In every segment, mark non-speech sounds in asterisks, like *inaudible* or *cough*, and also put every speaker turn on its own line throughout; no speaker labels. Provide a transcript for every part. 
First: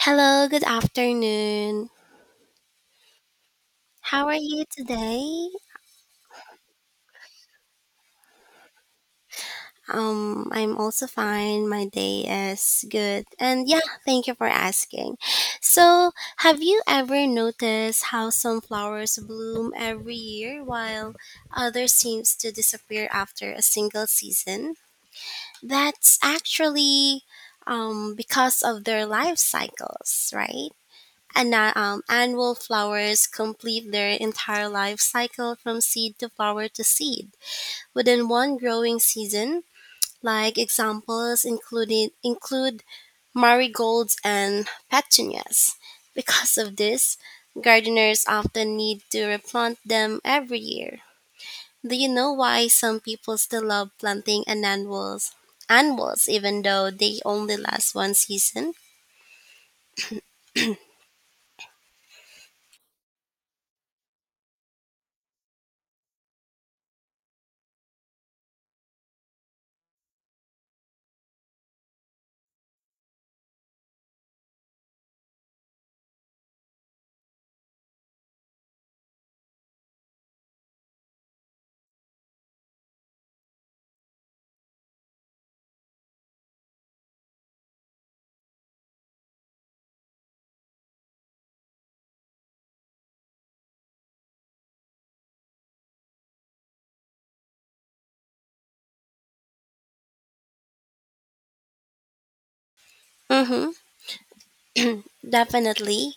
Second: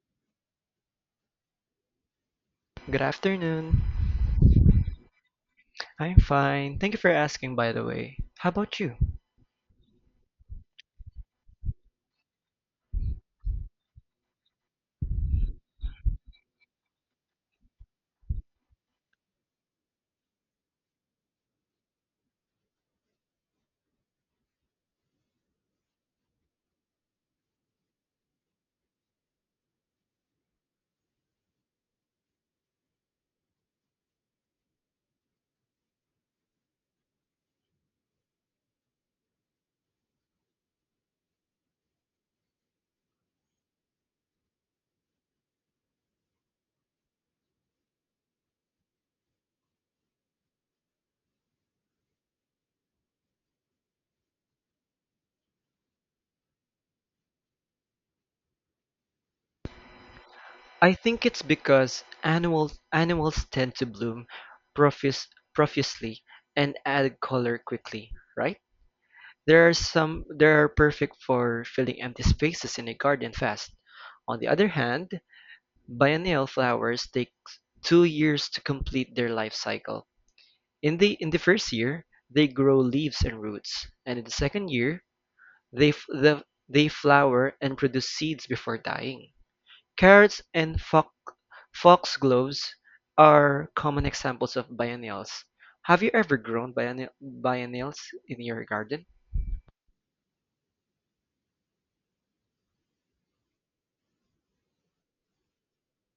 Hello, good afternoon.
Good afternoon.
How are you today?
I'm fine. Thank you for asking, by the way. How about you?
I'm also fine. My day is good. And yeah, thank you for asking. So, have you ever noticed how some flowers bloom every year while others seems to disappear after a single season? That's actually because of their life cycles, right? And Annual flowers complete their entire life cycle from seed to flower to seed within one growing season. Like examples included include marigolds and petunias. Because of this, gardeners often need to replant them every year. Do you know why some people still love planting an annuals? Annuals, even though they only last one season.
I think it's because annual animals tend to bloom profuse, profusely and add color quickly, right? There are perfect for filling empty spaces in a garden fast. On the other hand, biennial flowers take 2 years to complete their life cycle. In the first year, they grow leaves and roots, and in the second year, They f the, they flower and produce seeds before dying. Carrots and foxgloves are common examples of biennials. Have you ever grown biennials in your garden?
Mm-hmm. Definitely.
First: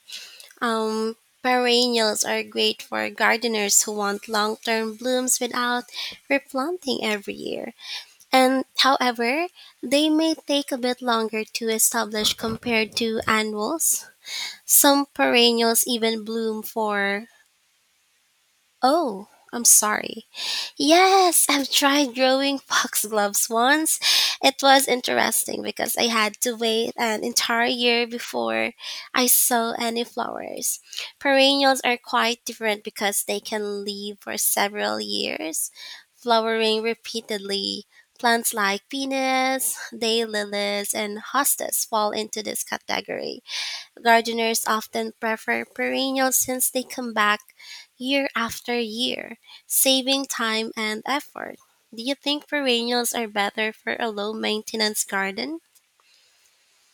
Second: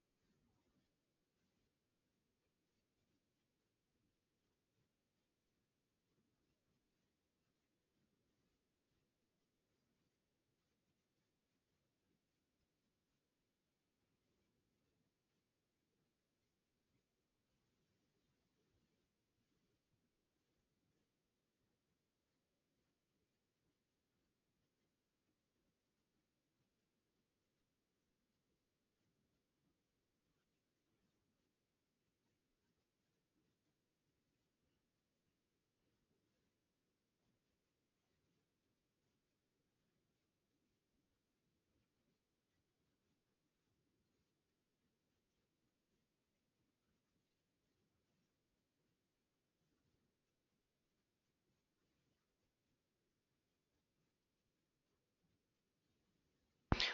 Um, Perennials are great for gardeners who want long-term blooms without replanting every year. And however, they may take a bit longer to establish compared to annuals. Some perennials even bloom for oh, I'm sorry, yes, I've tried growing *laughs* foxgloves once. It was interesting because I had to wait an entire year before I saw any flowers. Perennials are quite different because they can live for several years, flowering repeatedly. Plants like penis, day lilies, and hostas fall into this category. Gardeners often prefer perennials since they come back year after year, saving time and effort. Do you think perennials are better for a low maintenance garden?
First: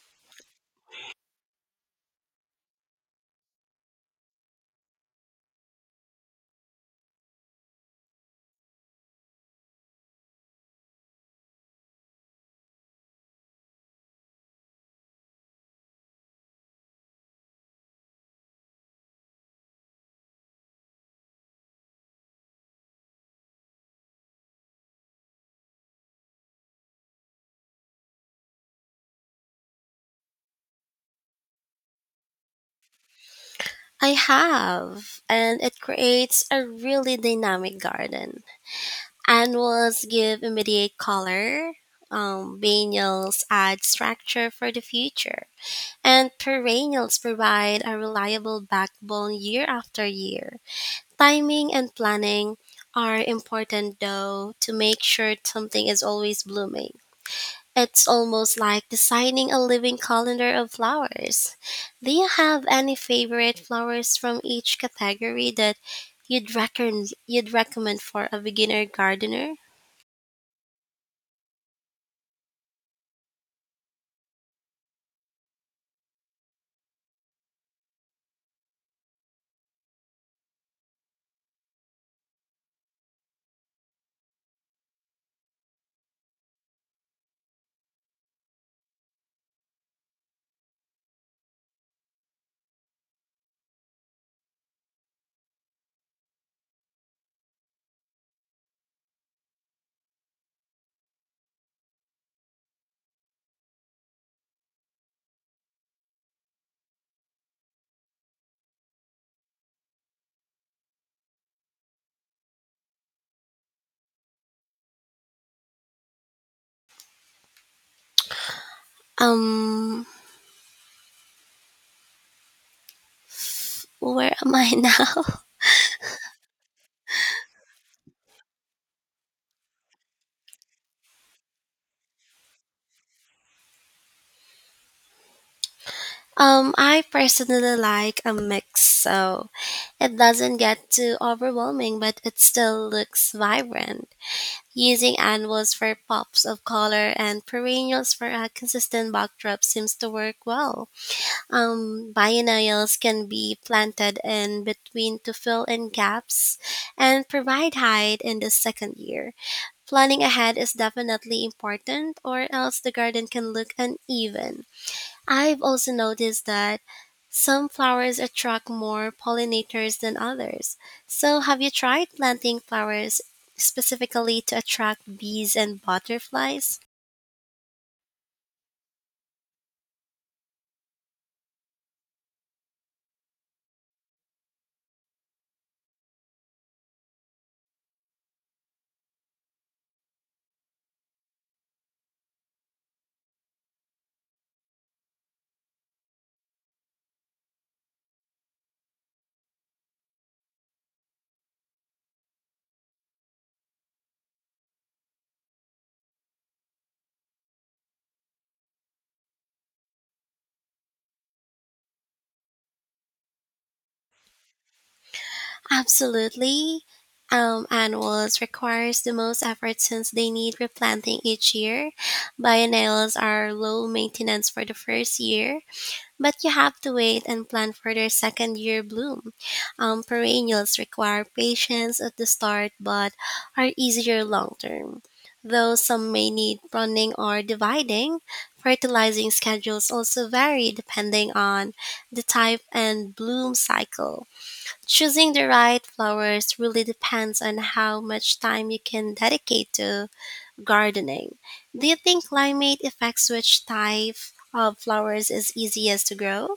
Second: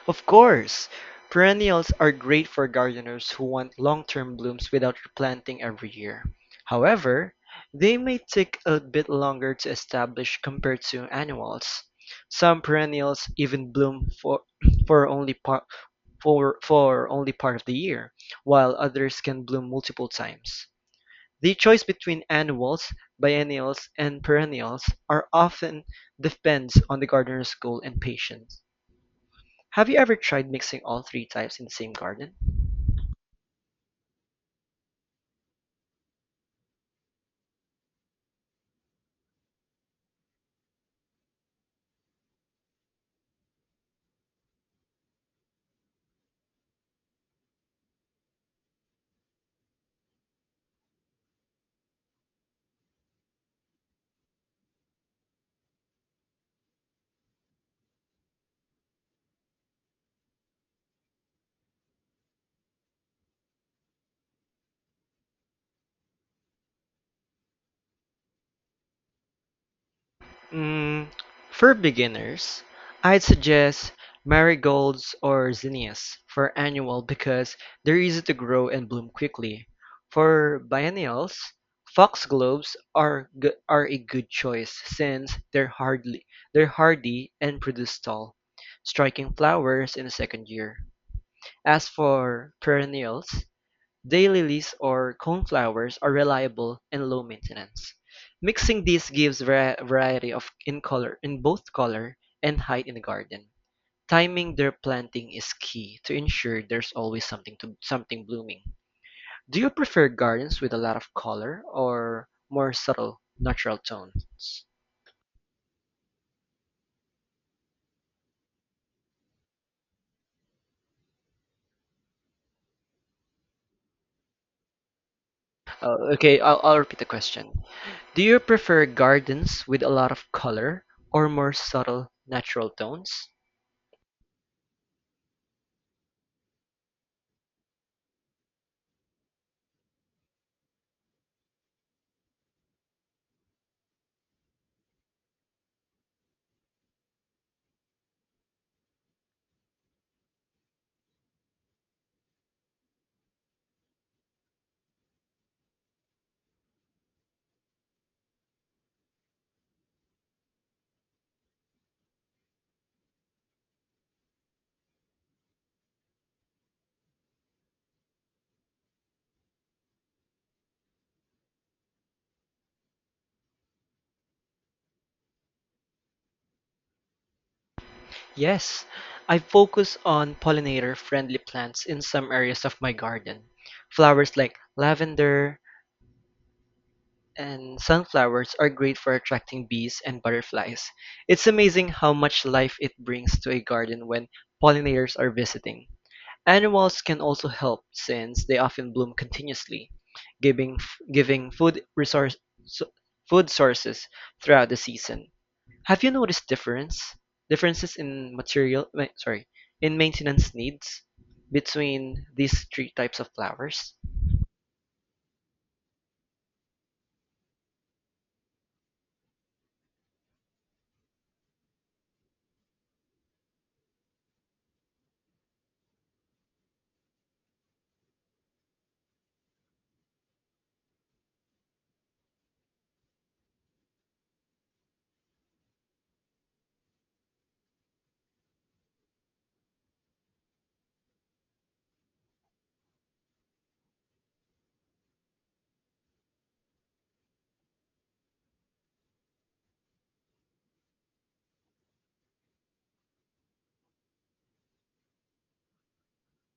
Of course! Perennials are great for gardeners who want long-term blooms without replanting every year. However, they may take a bit longer to establish compared to annuals. Some perennials even bloom *clears throat* for only par- for only part of the year, while others can bloom multiple times. The choice between annuals, biennials, and perennials are often depends on the gardener's goal and patience. Have you ever tried mixing all three types in the same garden?
I have, and it creates a really dynamic garden. Annuals give immediate color, biennials add structure for the future, and perennials provide a reliable backbone year after year. Timing and planning are important though to make sure something is always blooming. It's almost like designing a living calendar of flowers. Do you have any favorite flowers from each category that you'd recommend for a beginner gardener?
Mm, for beginners, I'd suggest marigolds or zinnias for annual because they're easy to grow and bloom quickly. For biennials, foxgloves are a good choice since they're hardy and produce tall, striking flowers in the second year. As for perennials, daylilies or coneflowers are reliable and low maintenance. Mixing these gives variety of in color in both color and height in the garden. Timing their planting is key to ensure there's always something blooming. Do you prefer gardens with a lot of color or more subtle natural tone?
Um where am I *laughs* now?
Okay, I'll repeat the question. Do you prefer gardens with a lot of color or more subtle natural tones?
I personally like a mix so it doesn't get too overwhelming but it still looks vibrant. Using annuals for pops of color and perennials for a consistent backdrop seems to work well. Biennials can be planted in between to fill in gaps and provide height in the second year. Planning ahead is definitely important, or else the garden can look uneven. I've also noticed that some flowers attract more pollinators than others. So, have you tried planting flowers specifically to attract bees and butterflies?
Yes, I focus on pollinator-friendly plants in some areas of my garden. Flowers like lavender and sunflowers are great for attracting bees and butterflies. It's amazing how much life it brings to a garden when pollinators are visiting. Animals can also help since they often bloom continuously, giving giving so- food sources throughout the season. Have you noticed differences in material, ma- sorry, in maintenance needs between these three types of flowers?
Absolutely. Annuals requires the most effort since they need replanting each year. Biennials are low maintenance for the first year, but you have to wait and plan for their second year bloom. Perennials require patience at the start but are easier long term. Though some may need pruning or dividing, fertilizing schedules also vary depending on the type and bloom cycle. Choosing the right flowers really depends on how much time you can dedicate to gardening. Do you think climate affects which type of flowers is easiest to grow?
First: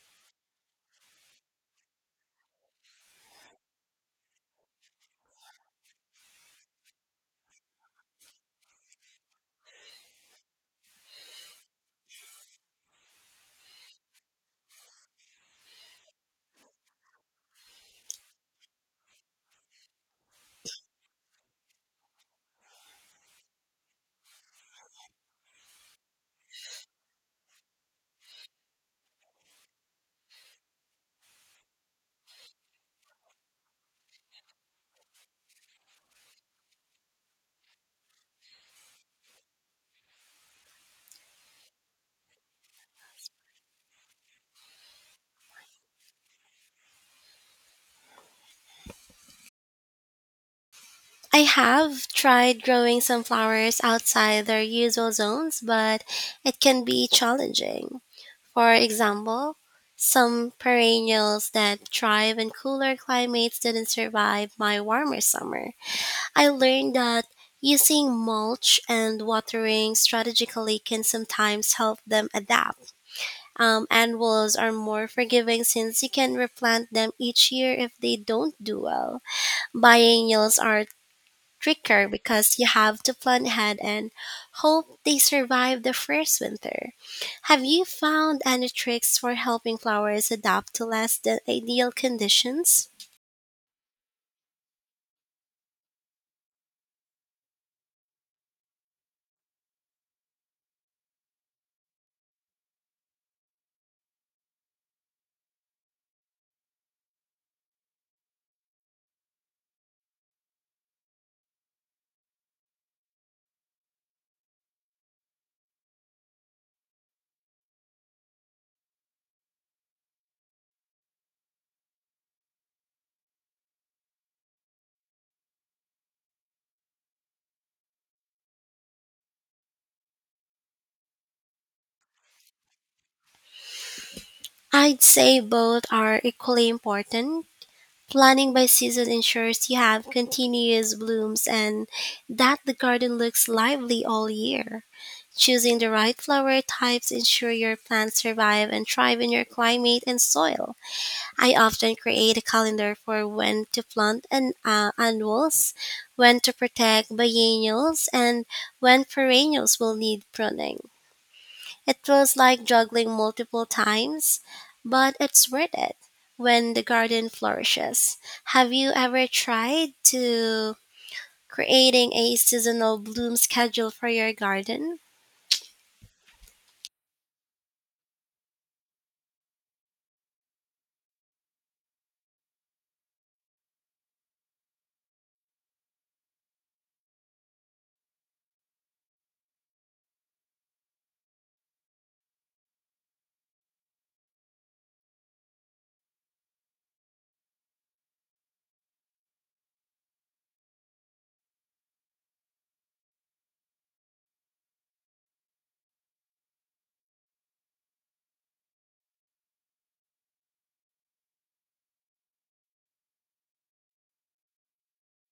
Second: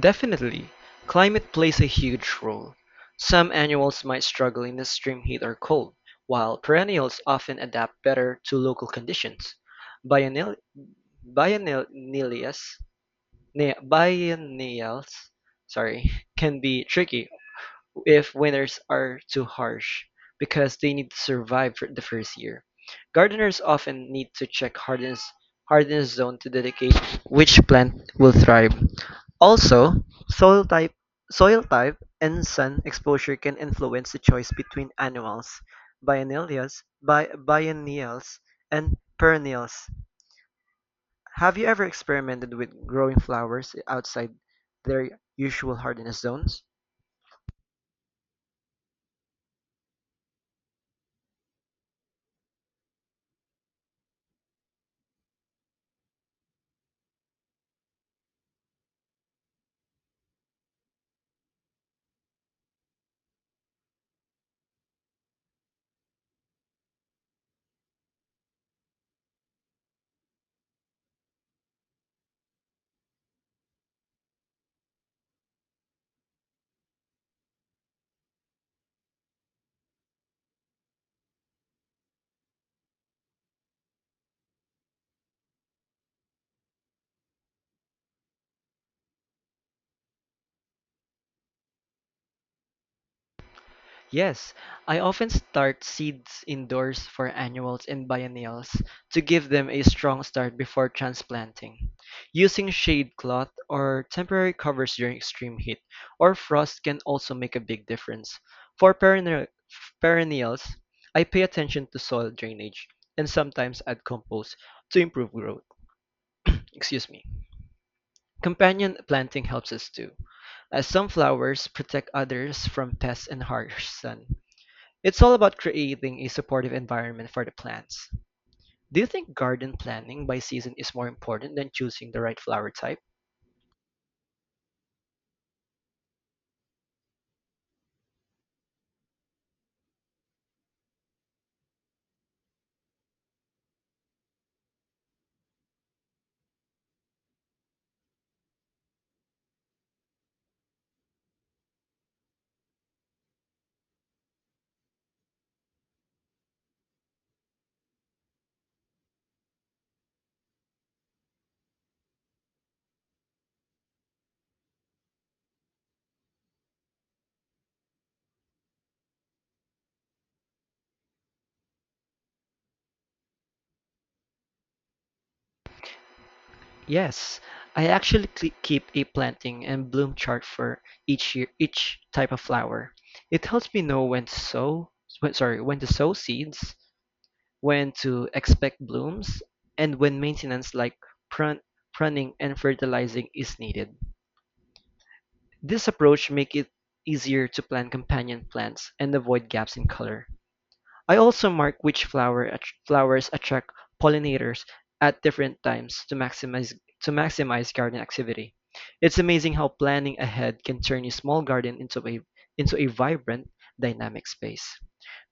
Definitely, climate plays a huge role. Some annuals might struggle in extreme heat or cold, while perennials often adapt better to local conditions. Biennial, biennials, ne- biennials, sorry, can be tricky if winters are too harsh, because they need to survive for the first year. Gardeners often need to check hardness zone to dedicate which plant will thrive. Also, soil type, soil type and sun exposure can influence the choice between annuals, biennials, and perennials. Have you ever experimented with growing flowers outside their usual hardiness zones?
I have tried growing some flowers outside their usual zones, but it can be challenging. For example, some perennials that thrive in cooler climates didn't survive my warmer summer. I learned that using mulch and watering strategically can sometimes help them adapt. Annuals are more forgiving since you can replant them each year if they don't do well biennials are trickier because you have to plan ahead and hope they survive the first winter. Have you found any tricks for helping flowers adapt to less than ideal conditions?
Yes, I often start seeds indoors for annuals and biennials to give them a strong start before transplanting. Using shade cloth or temporary covers during extreme heat or frost can also make a big difference. For perennials, I pay attention to soil drainage and sometimes add compost to improve growth. Excuse me. Companion planting helps us too, as some flowers protect others from pests and harsh sun. It's all about creating a supportive environment for the plants. Do you think garden planning by season is more important than choosing the right flower type?
I'd say both are equally important. Planning by season ensures you have continuous blooms and that the garden looks lively all year. Choosing the right flower types ensure your plants survive and thrive in your climate and soil. I often create a calendar for when to plant annuals, when to protect biennials, and when perennials will need pruning. It feels like juggling multiple times, but it's worth it when the garden flourishes. Have you ever tried to creating a seasonal bloom schedule for your garden?
Yes, I actually keep a planting and bloom chart for each year, each type of flower. It helps me know when to sow seeds, when to expect blooms, and when maintenance like prun- pruning and fertilizing is needed. This approach makes it easier to plant companion plants and avoid gaps in color. I also mark which flowers attract pollinators at different times to maximize garden activity. It's amazing how planning ahead can turn a small garden into a vibrant, dynamic space.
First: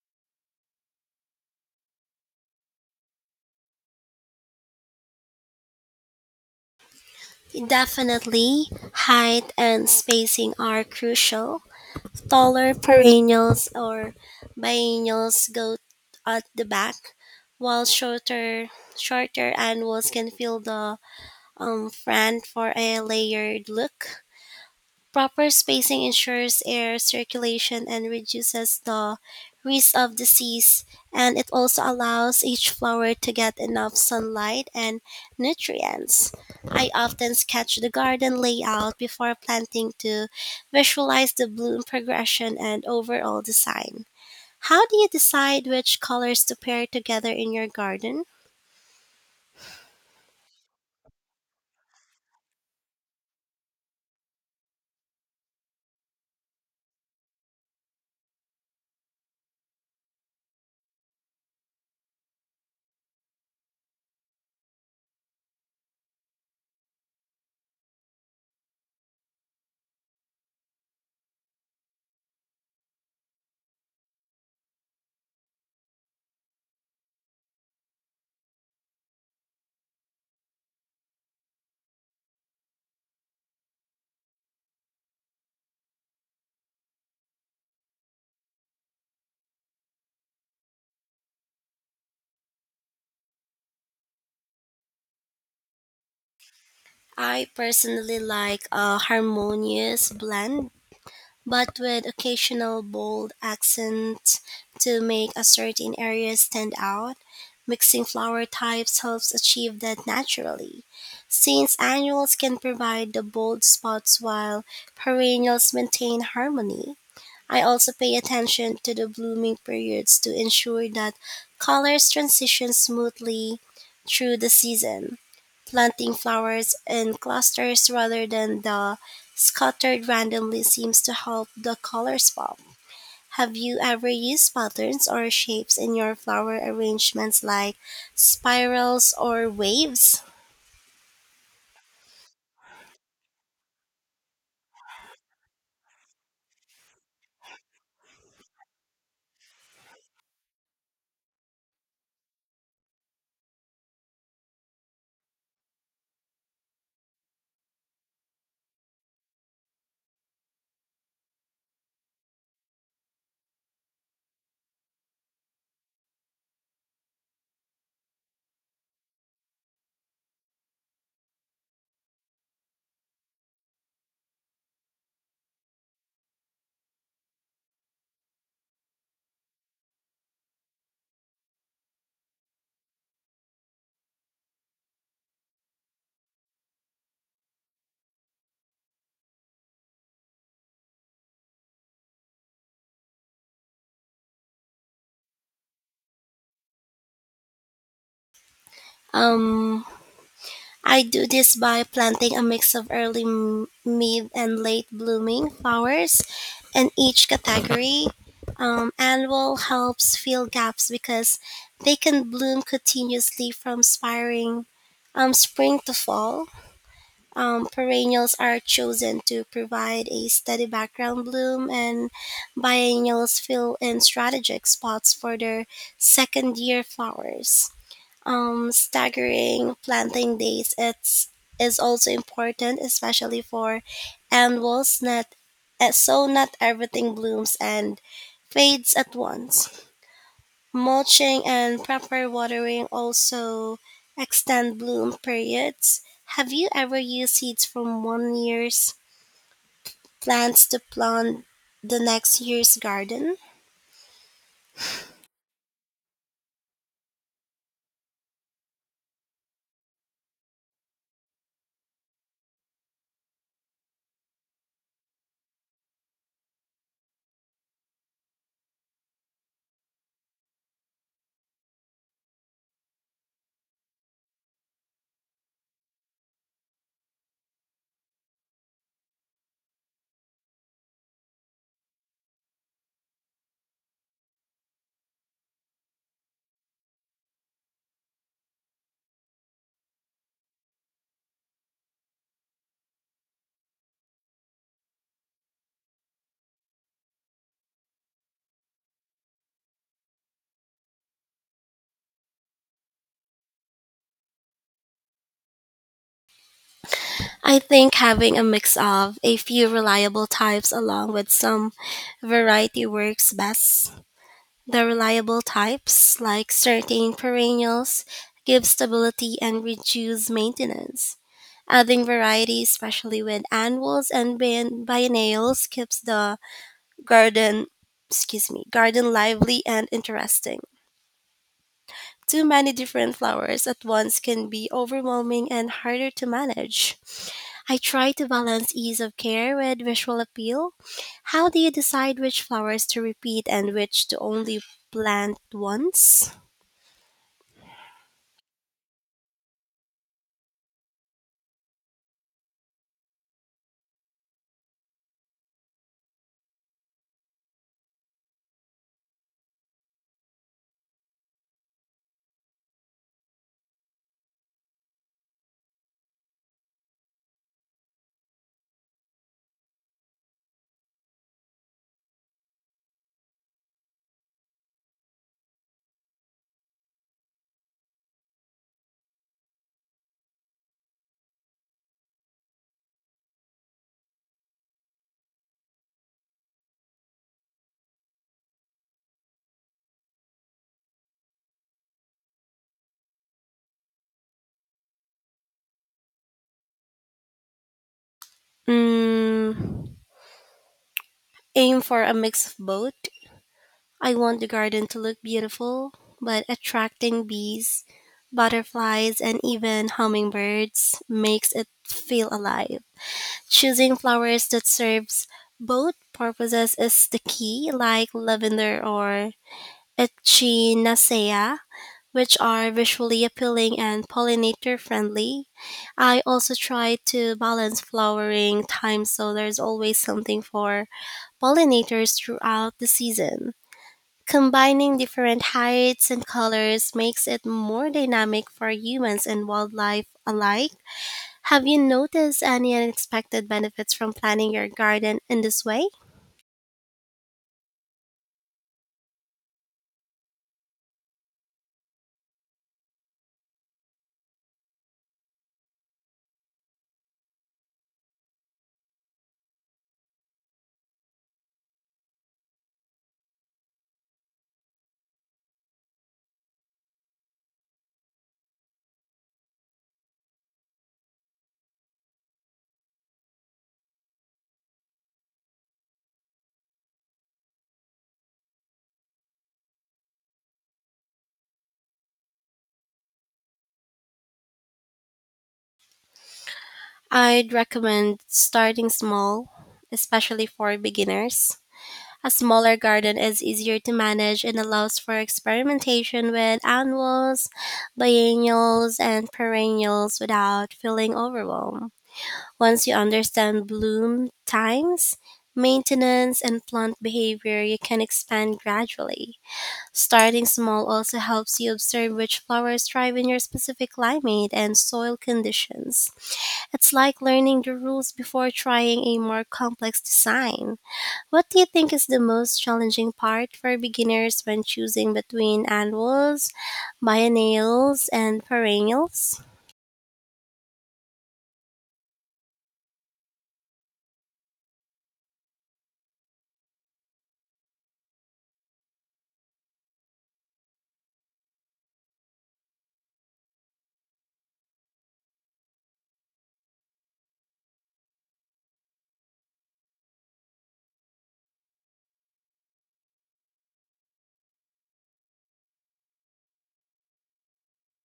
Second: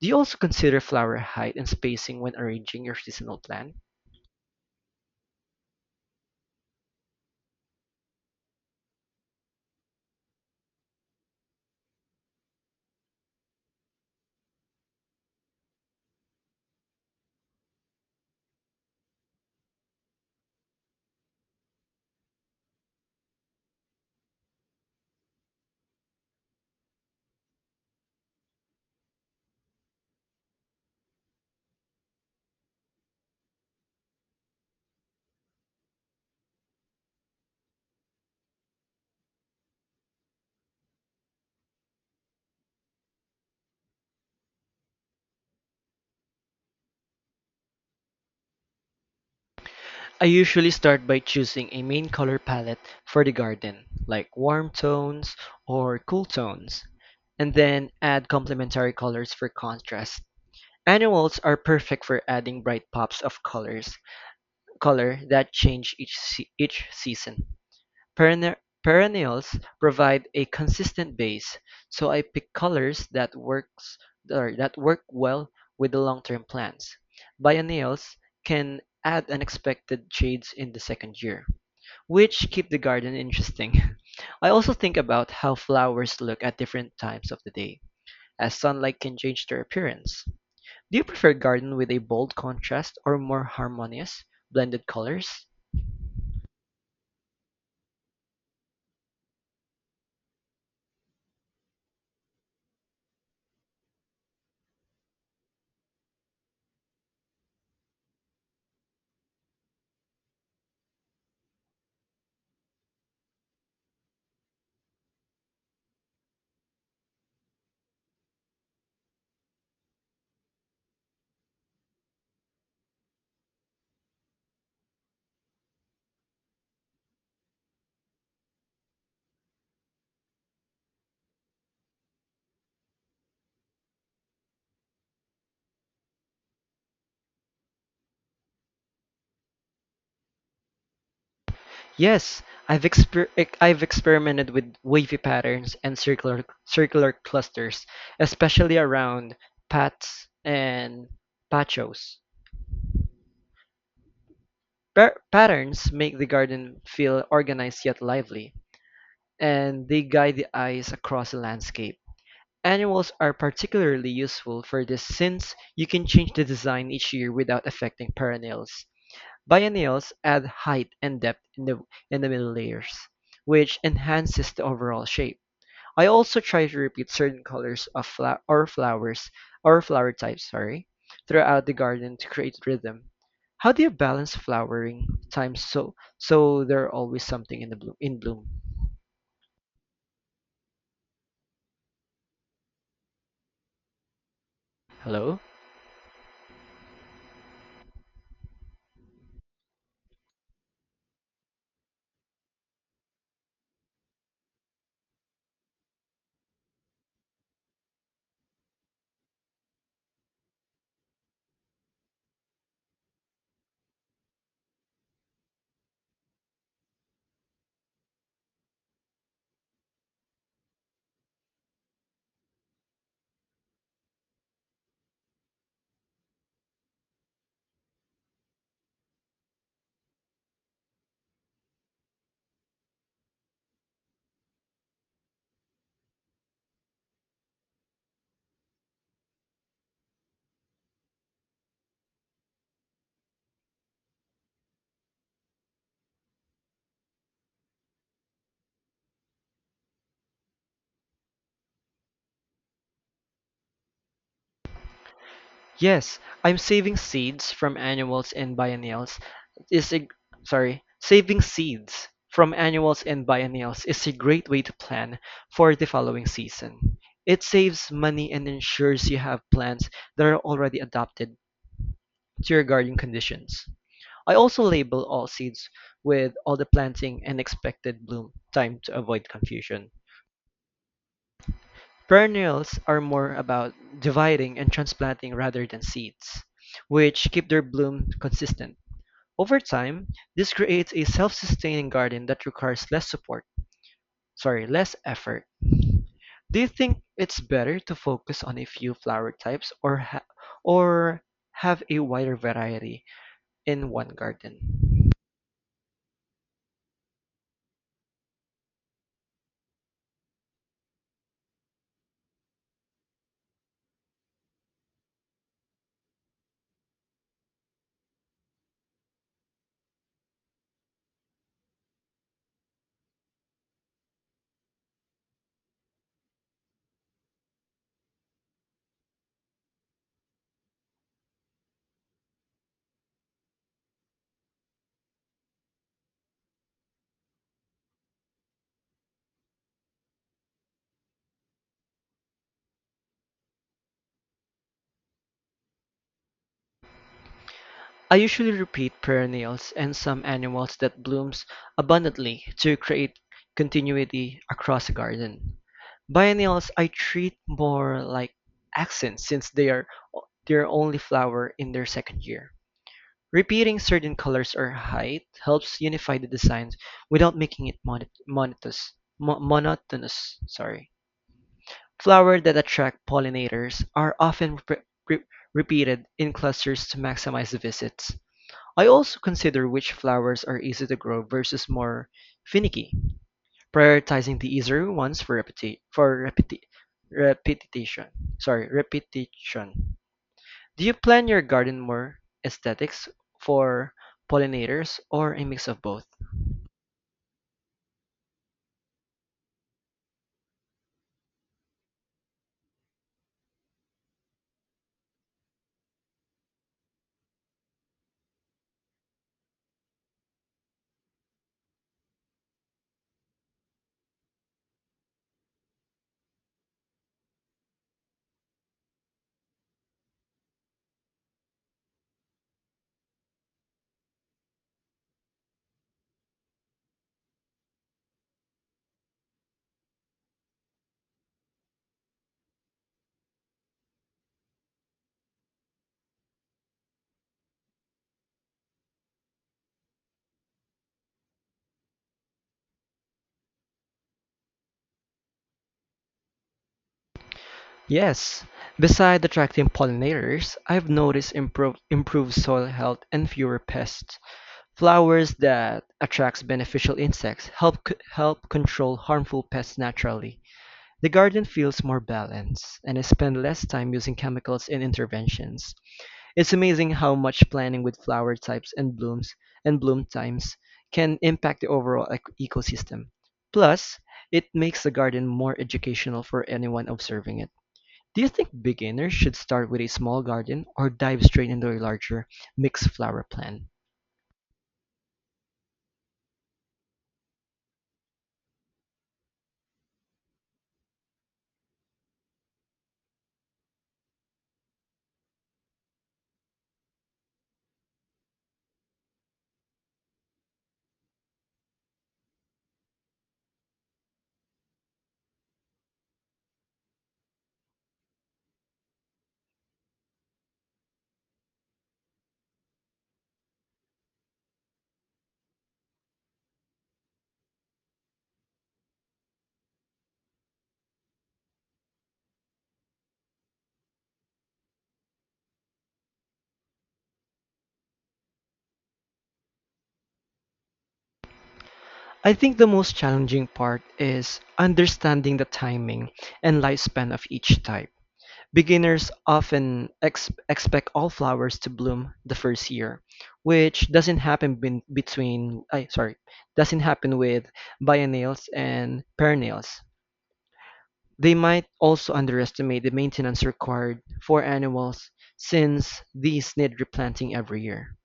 Do you also consider flower height and spacing when arranging your seasonal plan?
Definitely, height and spacing are crucial. Taller perennials or biennials go at the back, while shorter annuals can fill the front for a layered look. Proper spacing ensures air circulation and reduces the risk of disease, and it also allows each flower to get enough sunlight and nutrients. I often sketch the garden layout before planting to visualize the bloom progression and overall design. How do you decide which colors to pair together in your garden?
I usually start by choosing a main color palette for the garden, like warm tones or cool tones, and then add complementary colors for contrast. Annuals are perfect for adding bright pops of color that change each season. Perenne- Perennials provide a consistent base, so I pick colors that work well with the long-term plans. Biennials can add unexpected shades in the second year, which keep the garden interesting. *laughs* I also think about how flowers look at different times of the day, as sunlight can change their appearance. Do you prefer garden with a bold contrast or more harmonious, blended colors?
I personally like a harmonious blend but with occasional bold accents to make a certain area stand out. Mixing flower types helps achieve that naturally, since annuals can provide the bold spots while perennials maintain harmony. I also pay attention to the blooming periods to ensure that colors transition smoothly through the season, planting flowers in clusters rather than the scattered randomly seems to help the colors pop. Have you ever used patterns or shapes in your flower arrangements like spirals or waves?
Yes, I've experimented with wavy patterns and circular clusters, especially around paths and patios. Patterns make the garden feel organized yet lively, and they guide the eyes across the landscape. Annuals are particularly useful for this since you can change the design each year without affecting perennials. Biennials add height and depth in the middle layers, which enhances the overall shape. I also try to repeat certain colors of fla- or flowers or flower types, throughout the garden to create rhythm. How do you balance flowering times so there are always something in bloom? Hello?
Um, I do this by planting a mix of early, mid, and late blooming flowers in each category. Annual helps fill gaps because they can bloom continuously from spiring, spring to fall. Perennials are chosen to provide a steady background bloom, and biennials fill in strategic spots for their second year flowers. Staggering planting dates is also important, especially for annuals. Not, eh, so not everything blooms and fades at once. Mulching and proper watering also extend bloom periods. Have you ever used seeds from one year's plants to plant the next year's garden?
Yes, I'm saving seeds from annuals and biennials. Is a, saving seeds from annuals and biennials is a great way to plan for the following season. It saves money and ensures you have plants that are already adapted to your garden conditions. I also label all seeds with all the planting and expected bloom time to avoid confusion. Perennials are more about dividing and transplanting rather than seeds, which keep their bloom consistent. Over time, this creates a self-sustaining garden that requires less effort. Do you think it's better to focus on a few flower types or have a wider variety in one garden?
I think having a mix of a few reliable types along with some variety works best. The reliable types, like certain perennials, give stability and reduce maintenance. Adding variety, especially with annuals and biennials, keeps the garden, garden lively and interesting. Too many different flowers at once can be overwhelming and harder to manage. I try to balance ease of care with visual appeal. How do you decide which flowers to repeat and which to only plant once?
I usually repeat perennials and some annuals that blooms abundantly to create continuity across a garden. Biennials I treat more like accents since they are their only flower in their second year. Repeating certain colors or height helps unify the designs without making it monotonous. Mo- monotonous, sorry. Flowers that attract pollinators are often re- repeated in clusters to maximize the visits. I also consider which flowers are easy to grow versus more finicky, prioritizing the easier ones repetition. repetition. Do you plan your garden more aesthetics for pollinators or a mix of both?
Mm, aim for a mix of both. I want the garden to look beautiful, but attracting bees, butterflies, and even hummingbirds makes it feel alive. Choosing flowers that serves both purposes is the key, like lavender or Echinacea, which are visually appealing and pollinator friendly. I also try to balance flowering time so there's always something for pollinators throughout the season. Combining different heights and colors makes it more dynamic for humans and wildlife alike. Have you noticed any unexpected benefits from planning your garden in this way?
Yes. Besides attracting pollinators, I've noticed improved soil health and fewer pests. Flowers that attracts beneficial insects help control harmful pests naturally. The garden feels more balanced, and I spend less time using chemicals and interventions. It's amazing how much planning with flower types and bloom times can impact the overall ecosystem. Plus, it makes the garden more educational for anyone observing it. Do you think beginners should start with a small garden or dive straight into a larger mixed flower plan?
I'd recommend starting small, especially for beginners. A smaller garden is easier to manage and allows for experimentation with annuals, biennials, and perennials without feeling overwhelmed. Once you understand bloom times, maintenance, and plant behavior, you can expand gradually. Starting small also helps you observe which flowers thrive in your specific climate and soil conditions. It's like learning the rules before trying a more complex design. What do you think is the most challenging part for beginners when choosing between annuals, biennials, and perennials?
I think the most challenging part is understanding the timing and lifespan of each type. Beginners often expect all flowers to bloom the first year, which doesn't happen bin- between, I sorry, doesn't happen with biennials and perennials. They might also underestimate the maintenance required for annuals since these need replanting every year.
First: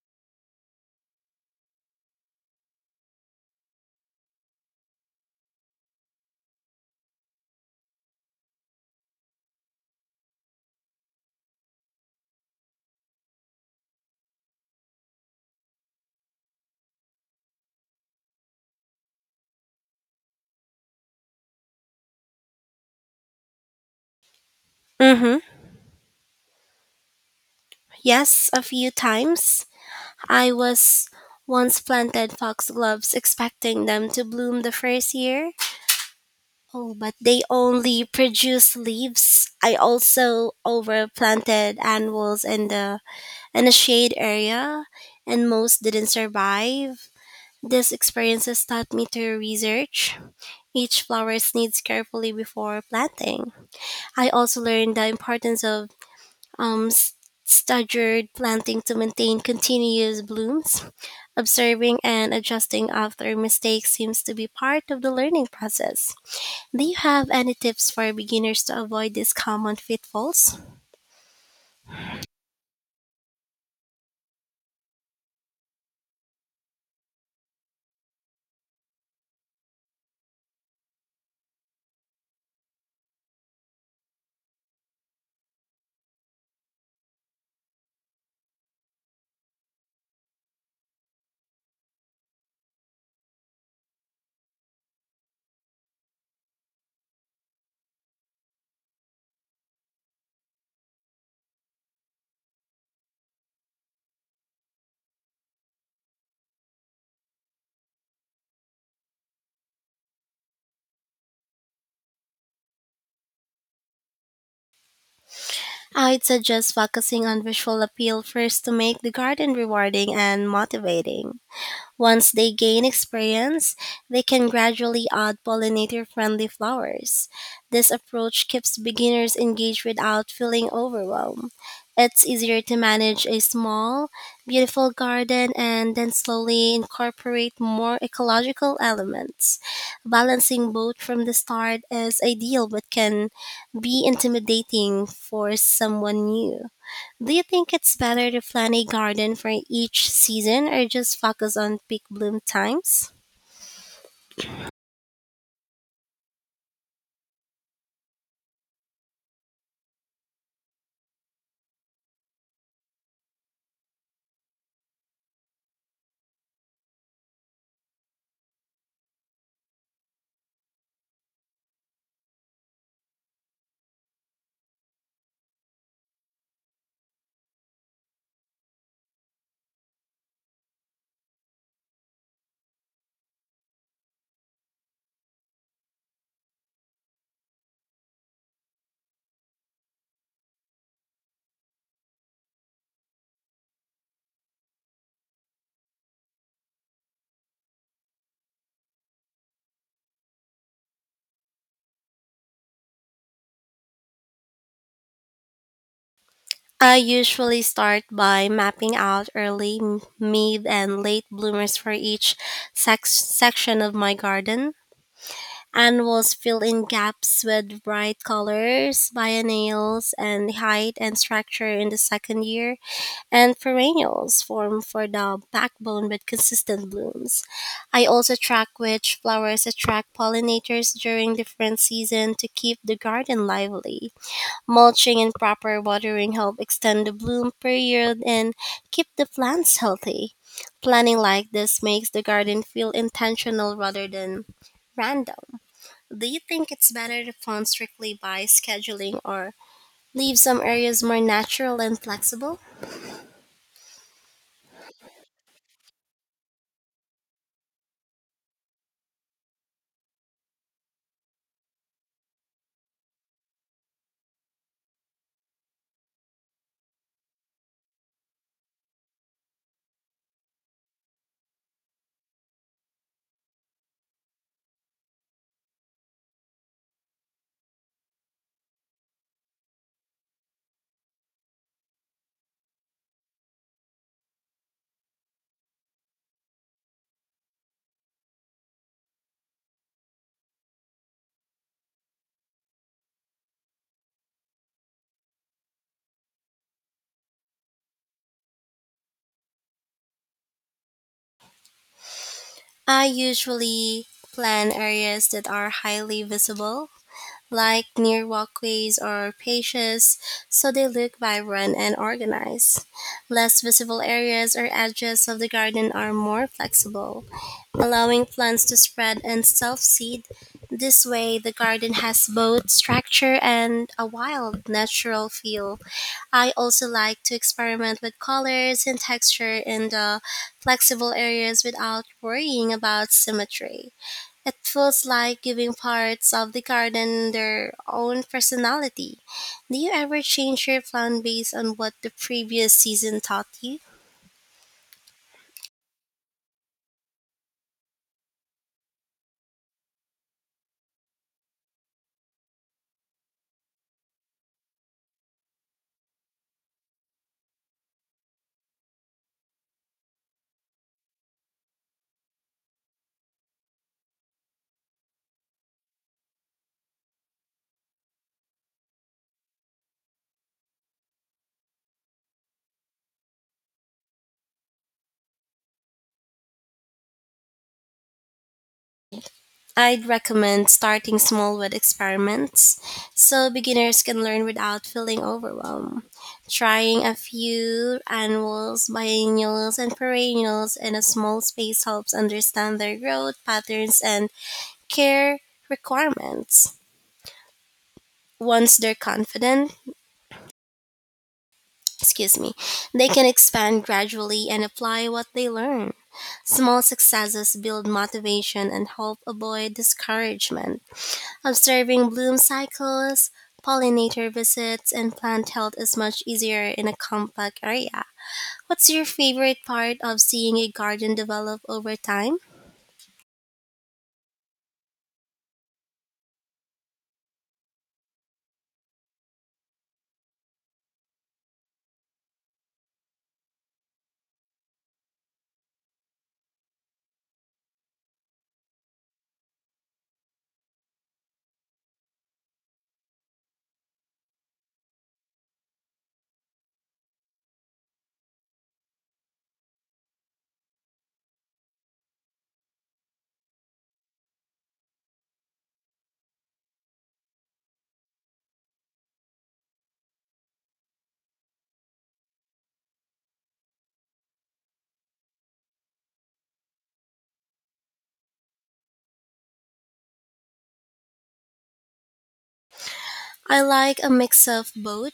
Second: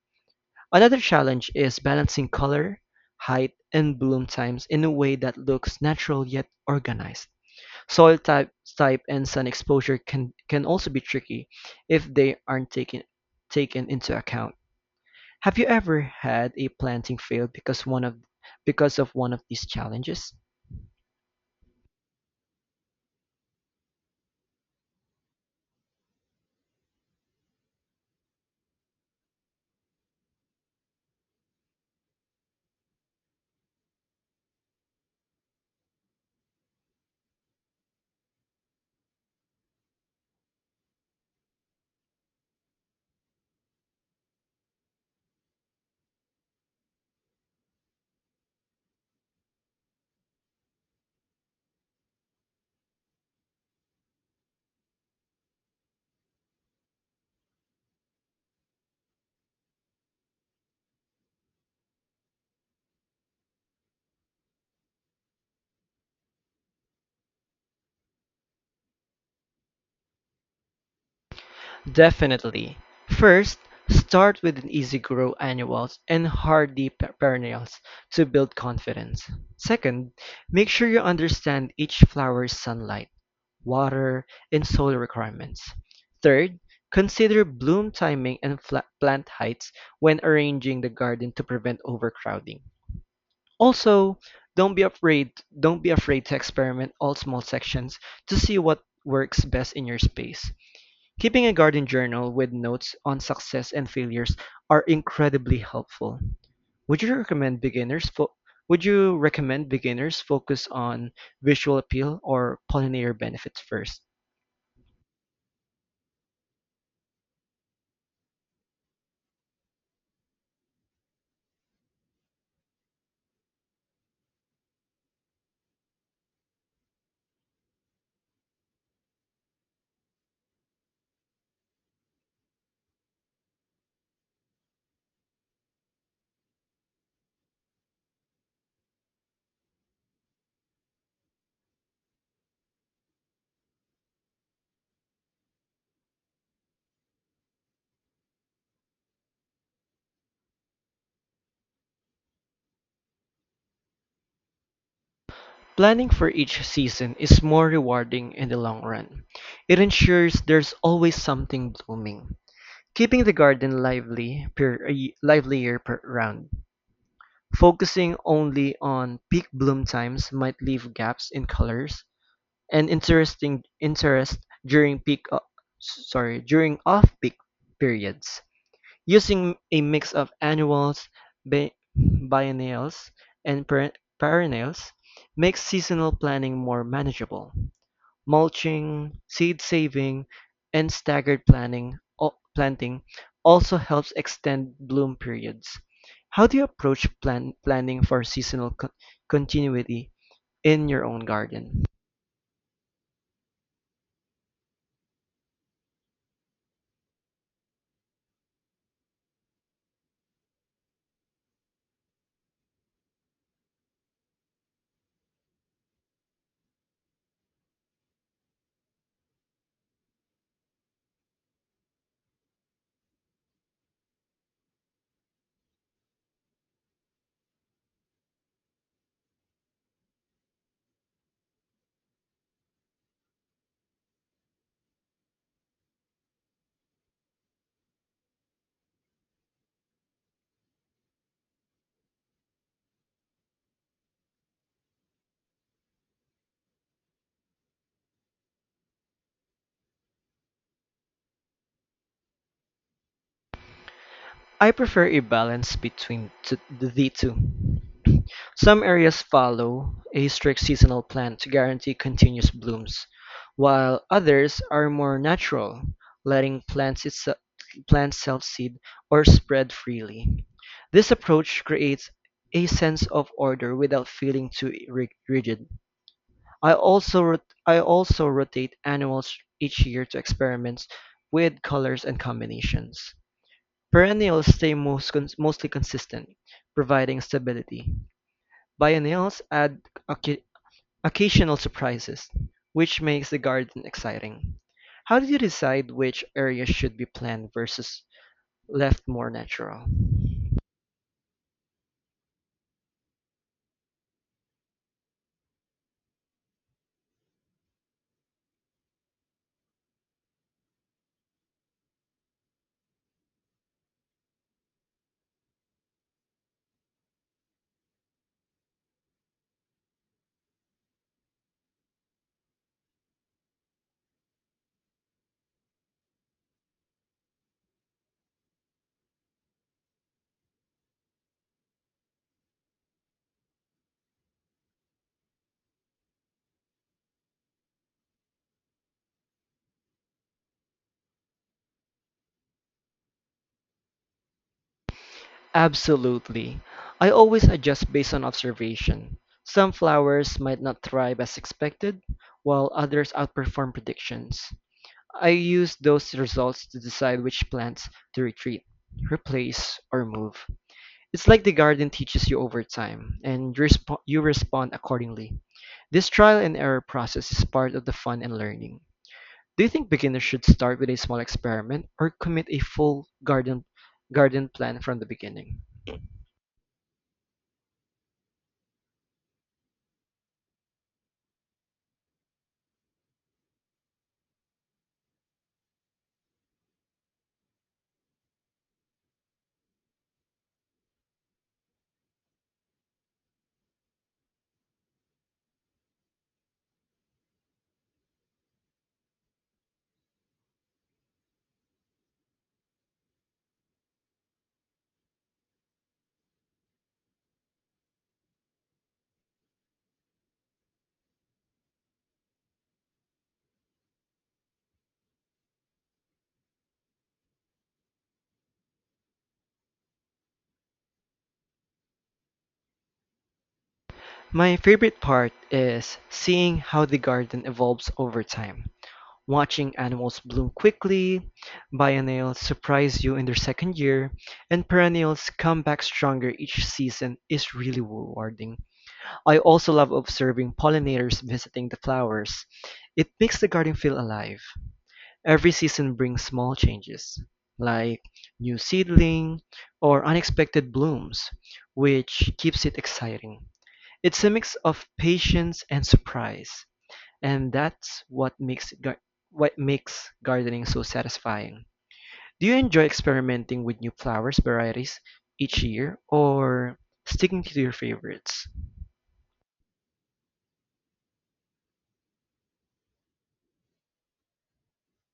Another challenge is balancing color, height, and bloom times in a way that looks natural yet organized. Soil type, type and sun exposure can also be tricky if they aren't taken into account. Have you ever had a planting fail because of one of these challenges?
Mm-hmm. Yes, a few times. I was once planted foxgloves expecting them to bloom the first year. Oh, but they only produce leaves. I also overplanted annuals in the and a shade area, and most didn't survive. These experiences taught me to research each flower's needs carefully before planting. I also learned the importance of um, s- staggered planting to maintain continuous blooms. Observing and adjusting after mistakes seems to be part of the learning process. Do you have any tips for beginners to avoid these common pitfalls?
Definitely. First, start with an easy grow annuals and hardy perennials to build confidence. Second, make sure you understand each flower's sunlight, water, and soil requirements. Third, consider bloom timing and plant heights when arranging the garden to prevent overcrowding. Also, don't be afraid don't be afraid to experiment all small sections to see what works best in your space. Keeping a garden journal with notes on success and failures are incredibly helpful. Would you recommend beginners fo- would you recommend beginners focus on visual appeal or pollinator benefits first?
I'd suggest focusing on visual appeal first to make the garden rewarding and motivating. Once they gain experience, they can gradually add pollinator friendly flowers. This approach keeps beginners engaged without feeling overwhelmed. It's easier to manage a small, beautiful garden and then slowly incorporate more ecological elements. Balancing both from the start is ideal but can be intimidating for someone new. Do you think it's better to plan a garden for each season or just focus on peak bloom times?
Planning for each season is more rewarding in the long run. It ensures there's always something blooming, keeping the garden lively per a livelier per round. Focusing only on peak bloom times might leave gaps in colors and interest during peak uh, during off-peak periods. Using a mix of annuals, biennials, and perennials makes seasonal planning more manageable. Mulching, seed saving, and staggered planting also helps extend bloom periods. How do you approach planning for seasonal continuity in your own garden?
I usually start by mapping out early, mid, and late bloomers for each section of my garden. Annuals fill in gaps with bright colors, biennials, and height and structure in the second year. And perennials form for the backbone with consistent blooms. I also track which flowers attract pollinators during different seasons to keep the garden lively. Mulching and proper watering help extend the bloom period and keep the plants healthy. Planning like this makes the garden feel intentional rather than random. Do you think it's better to plan strictly by scheduling or leave some areas more natural and flexible?
I prefer a balance between the two. Some areas follow a strict seasonal plan to guarantee continuous blooms, while others are more natural, letting plants self-seed or spread freely. This approach creates a sense of order without feeling too rigid. I also rotate annuals each year to experiment with colors and combinations. Perennials stay mostly consistent, providing stability. Biennials add occa- occasional surprises, which makes the garden exciting. How do you decide which areas should be planned versus left more natural?
I usually plan areas that are highly visible like near walkways or patios, so they look vibrant and organized. Less visible areas or edges of the garden are more flexible, allowing plants to spread and self seed. This way, the garden has both structure and a wild, natural feel. I also like to experiment with colors and texture in the flexible areas without worrying about symmetry. It feels like giving parts of the garden their own personality. Do you ever change your plan based on what the previous season taught you?
Absolutely. I always adjust based on observation. Some flowers might not thrive as expected, while others outperform predictions. I use those results to decide which plants to retreat, replace, or move. It's like the garden teaches you over time, and you respond accordingly. This trial and error process is part of the fun and learning. Do you think beginners should start with a small experiment or commit a full garden plan from the beginning?
I'd recommend starting small with experiments so beginners can learn without feeling overwhelmed. Trying a few annuals, biennials, and perennials in a small space helps understand their growth patterns and care requirements. Once they're confident, excuse me, they can expand gradually and apply what they learn. Small successes build motivation and help avoid discouragement. Observing bloom cycles, pollinator visits, and plant health is much easier in a compact area. What's your favorite part of seeing a garden develop over time?
My favorite part is seeing how the garden evolves over time. Watching animals bloom quickly, biennials surprise you in their second year, and perennials come back stronger each season is really rewarding. I also love observing pollinators visiting the flowers. It makes the garden feel alive. Every season brings small changes, like new seedling or unexpected blooms, which keeps it exciting. It's a mix of patience and surprise, and that's what makes it gar- what makes gardening so satisfying. Do you enjoy experimenting with new flowers varieties each year or sticking to your favorites?
I like a mix of both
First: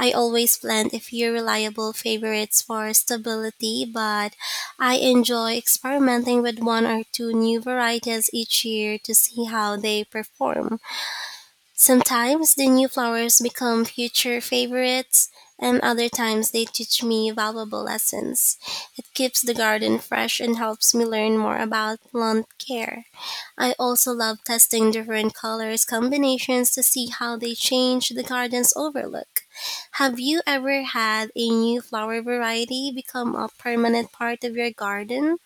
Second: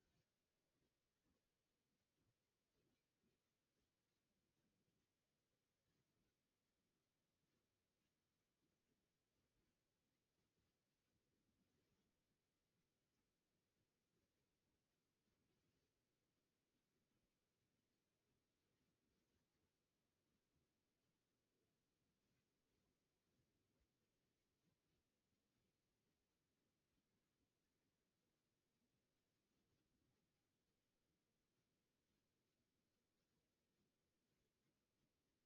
I always plan a few reliable favorites for stability, but I enjoy experimenting with one or two new varieties each year to see how they perform. Sometimes the new flowers become future favorites, and other times they teach me valuable lessons. It keeps the garden fresh and helps me learn more about plant care. I also love testing different colors combinations to see how they change the garden's overlook. Have you ever had a new flower variety become a permanent part of your garden?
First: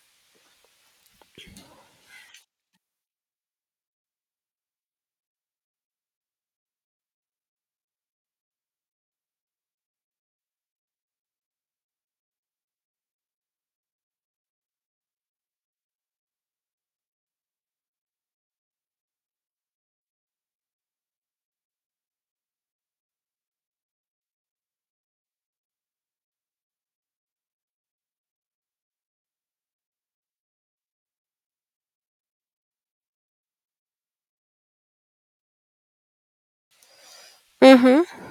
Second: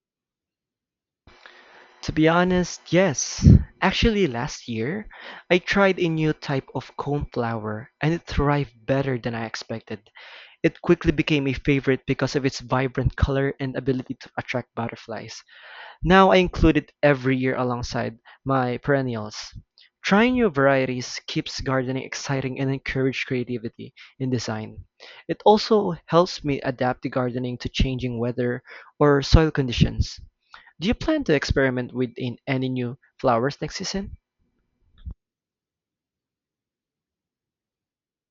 To be honest, yes. Actually, last year, I tried a new type of comb and it thrived better than I expected. It quickly became a favorite because of its vibrant color and ability to attract butterflies. Now I include it every year alongside my perennials. Trying new varieties keeps gardening exciting and encourages creativity in design. It also helps me adapt the gardening to changing weather or soil conditions. Do you plan to experiment with in any new flowers next season?
Mm-hmm.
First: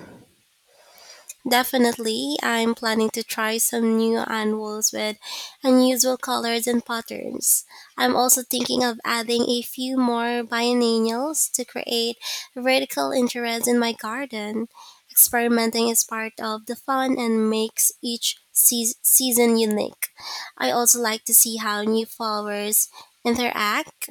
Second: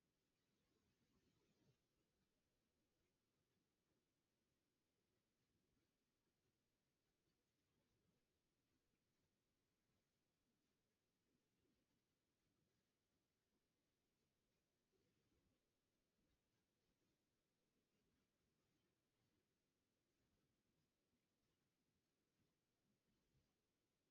Definitely, I'm planning to try some new anvils with unusual colors and patterns. I'm also thinking of adding a few more biennials to create vertical interest in my garden. Experimenting is part of the fun and makes each season unique. I also like to see how new flowers interact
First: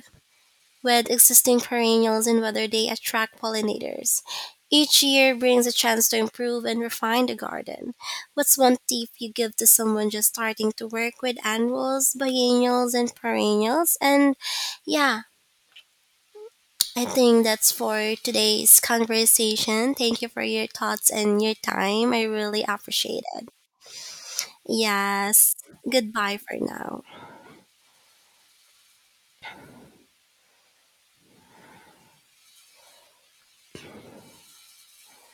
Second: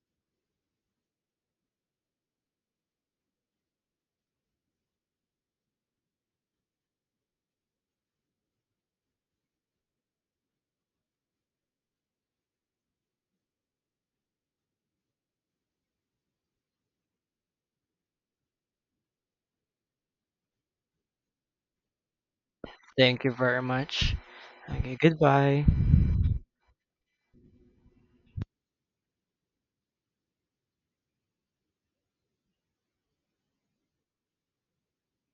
with existing perennials and whether they attract pollinators. Each year brings a chance to improve and refine the garden. What's one tip you give to someone just starting to work with annuals, biennials, and perennials? And yeah, I think that's for today's conversation. Thank you for your thoughts and your time. I really
Thank
appreciate
you
it.
very much. Okay,
Yes.
goodbye.
Goodbye for now.